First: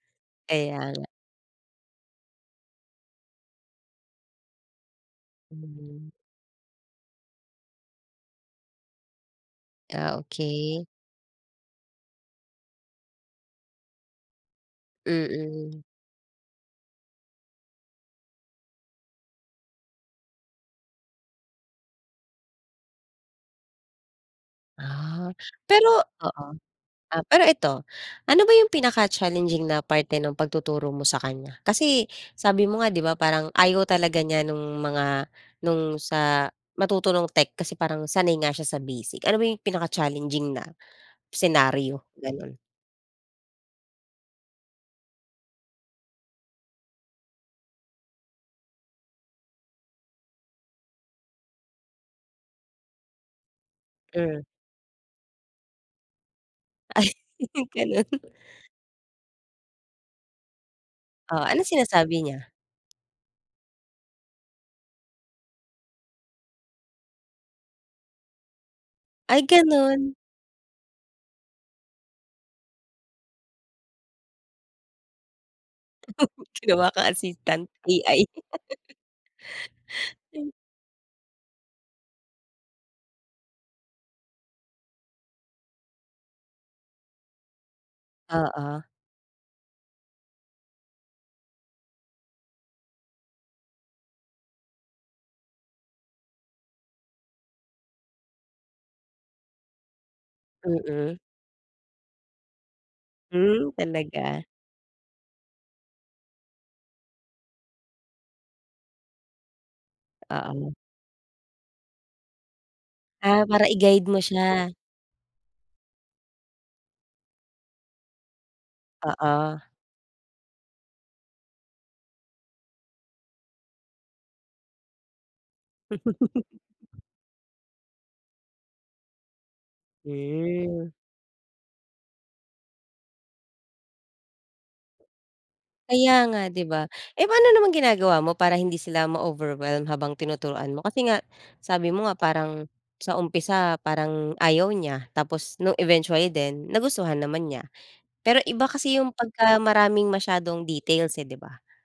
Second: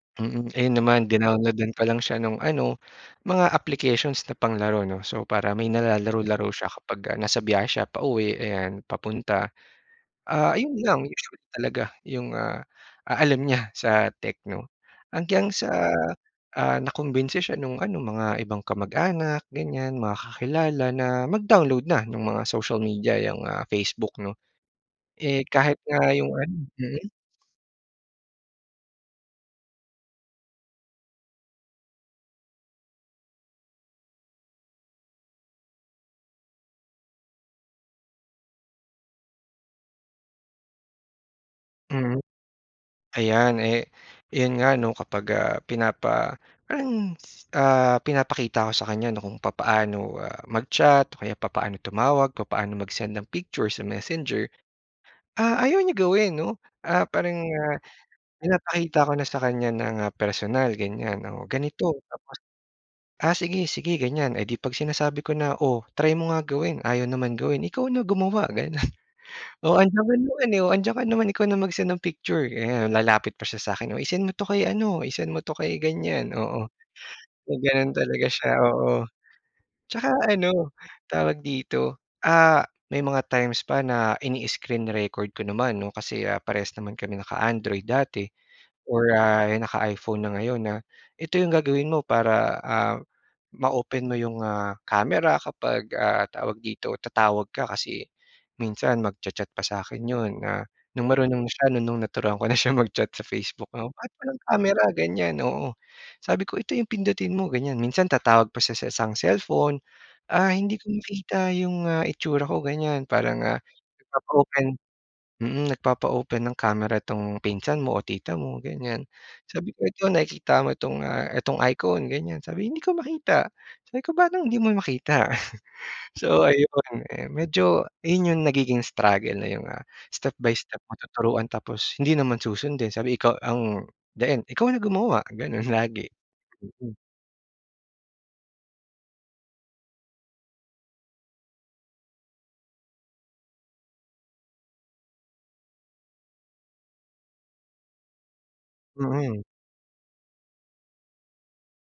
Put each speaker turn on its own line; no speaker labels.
Mm. Ayun
Kaya nga.
naman dinowload-an ko lang siya nung ano mga applications na panglaro 'no. So para may
Mhm.
nalalaro-laro siya kapagka nasa biyahe siya pauwi ayan, papunta.
Ah,
Ah, yun
okey.
lang usually talaga yung ah ah, alam niya sa tech 'no. Hanggang sa
Mm.
ah, nakumbinsi siya nung ano mga ibang kamag-anak ganyan, mga kakilala na mag-download na nung mga social media, yung ah Facebook' no.
Ah.
Eh kahit
Pero
nga yung
oo,
ano mm.
ah, pero ito, ano ba yung pinaka-challenging na parte ng pagtuturo mo sa kanya? Kasi, sabi mo nga 'di ba parang ayaw talaga niya nung mga nung sa matuto nung tech kasi parang sanay nga siya sa basic. Ano ba yung pinaka-challenging na, senaryo,
Mm.
ganon?
Ayan eh, yun nga 'no kapag ah, pinapa parang s ah, pinapakita ko sa kanya 'no kung papaano, ah, mag-chat, o kaya papaano tumawag, papaano mag-send ng picture sa
Hmm.
Messenger, ah, ayaw niya gawin 'no.
Ay
Ah, parang, ah,
ganun.
pinapakita ko na sa kanya ng personal ganyan
Oh,
o
anong
ganito tapos,
sinasabi niya?
ah, sige-sige ganyan eh di 'pag sinasabi ko na "Oh try mo nga gawin" Ayaw naman gawin. Ikaw na gumawa ganun.
Ay
"Oh andiyan
ganun?
ka naman eh, oh andiyan ka naman, ikaw na mag-send ng picture," ganon. Lalapit pa siya sa'kin, "Oh i-send mo 'to kay ano, i-send mo 'to kay ganyan." Oo
Ginawa ka
eh
assistant,
ganun
AI.
talaga siya, oo saka
Then
ano, tawag dito, ah, may mga times pa na ini-screen record ko naman no, kasi, ah, parehas naman kami naka-Android dati,
Oo.
or, ah, eh naka-iPhone na ngayon, ah. Ito yung gagawin mo para ah ma-open mo yung, ah, camera kapag, ah, tawag dito, tatawag ka. Kasi, minsan mag-cha-chat pa sa'kin yun na, nung
Mm.
marunong na siya, nung nung naturuan ko na siya mag-chat sa
Hmm,
Facebook 'no, "Ba't walang
talaga?
camera?" Ganyan, oo. Sabi ko "Ito yung pindutin mo" Ganyan. Minsan tatawag pa siya sa isang cellphone, ah,
Oo.
hindi ko makita yung ah itsura ko ganyan para,
Ah,
ah,
para i-guide mo
nagpapa-open
siya?
mm, nagpapa-open ng camera tong pinsan mo o tita mo ganyan.
Oo.
Sabi ko, "Ito nakikita mo itong, ah, itong icon?" ganyan. Sabi, "Hindi ko makita," sabi ko "Paanong hindi mo makita?" So ayun, eh medyo yun yung nagiging struggle na yung, ah, step by step
Hmm.
matuturuan tapos hindi naman susundin. Sabi ikaw ang the end, "ikaw na gumawa," ganon lagi.
Kaya nga 'di ba?
Mm.
Eh paano naman ginagawa mo para hindi sila ma-overwhelm habang tinuturuan mo? Kasi nga, sabi mo nga parang, sa umpisa, parang ayaw niya, tapos nung eventually din, nagustuhan naman niya. Pero iba kasi yung
Mm.
pagka-maraming masyadong details eh 'di ba?